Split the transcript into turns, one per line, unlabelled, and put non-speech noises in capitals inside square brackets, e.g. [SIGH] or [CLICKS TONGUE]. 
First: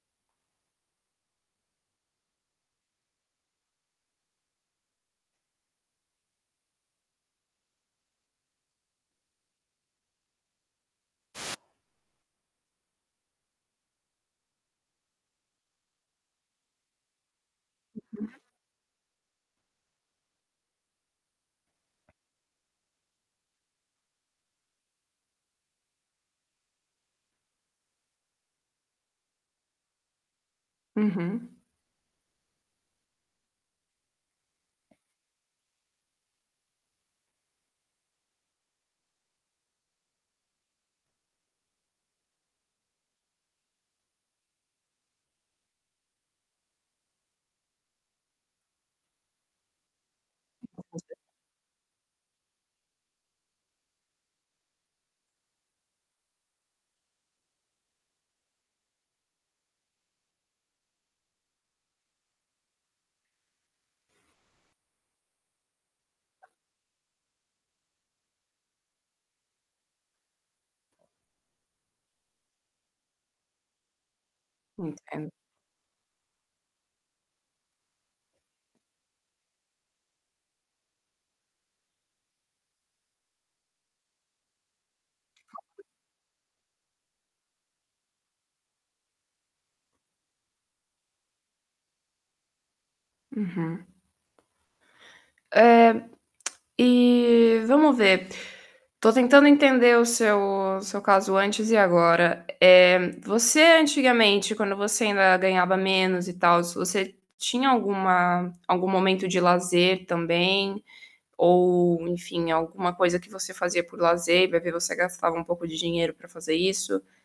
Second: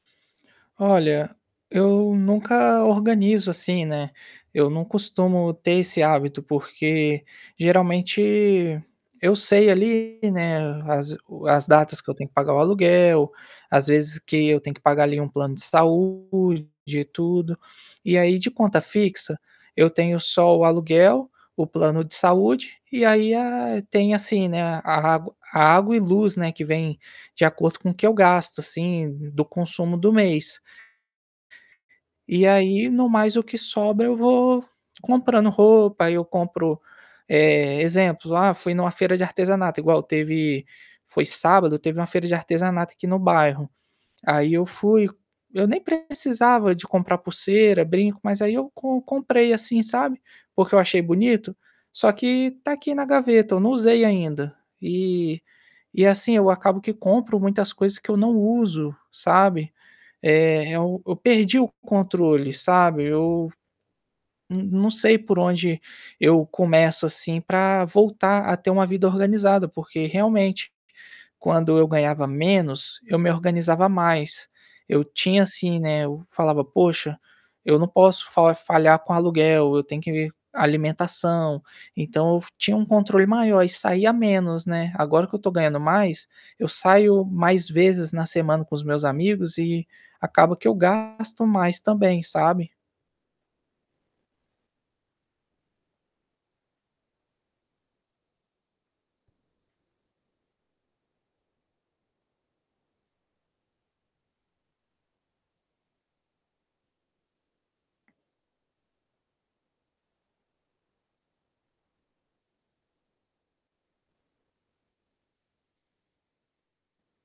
Olha, eu nunca organizo, assim, né, eu não costumo ter esse hábito, porque geralmente eu sei ali, né, as as datas que eu tenho que pagar o aluguel, às vezes, que eu tenho que pagar ali um plano de saúde, tudo. E
Uhum.
aí, de conta fixa, eu tenho só o aluguel, o plano de saúde, e aí a tem assim, né, a a água a água e luz, né, que vem de acordo com o que eu gasto assim do consumo do mês.
Uhum.
E aí, no mais, o que sobra eu vou comprando roupa, aí eu compro, eh, exemplos, ah, fui em uma feira de artesanato, igual teve, foi sábado, teve uma feira de artesanato aqui no bairro. Aí eu fui eu nem precisava de comprar pulseira, brinco, mas aí eu com comprei, assim, sabe, porque eu achei
[UNINTELLIGIBLE]
bonito. Só que está aqui na gaveta, eu não usei ainda. E e, assim, eu acabo que compro muitas coisas que eu não uso, sabe. Eh, eu eu perdi o controle, sabe. Eu, não não sei por onde eu começo, assim, para voltar a ter uma vida organizada. Porque, realmente, quando eu ganhava menos, eu me organizava mais. Eu
Entendo.
tinha, assim, né, o eu falava: "Poxa, eu não posso fa falhar com aluguel, eu tenho que alimentação". Então eu f tinha um controle maior e saía menos, né. Agora que eu estou ganhando mais, eu saio mais vezes na semana com os meus amigos e acaba que eu gasto mais também, sabe.
Uhum. Eh. [CLICKS TONGUE] E, vamos ver. Estou tentando entender o seu o seu caso antes e agora. Eh, você, antigamente, quando você ainda ganhava menos e tals, você tinha alguma algum momento de lazer também, ou enfim alguma coisa que você fazia por lazer e vai ver você gastava um pouco de dinheiro para fazer isso?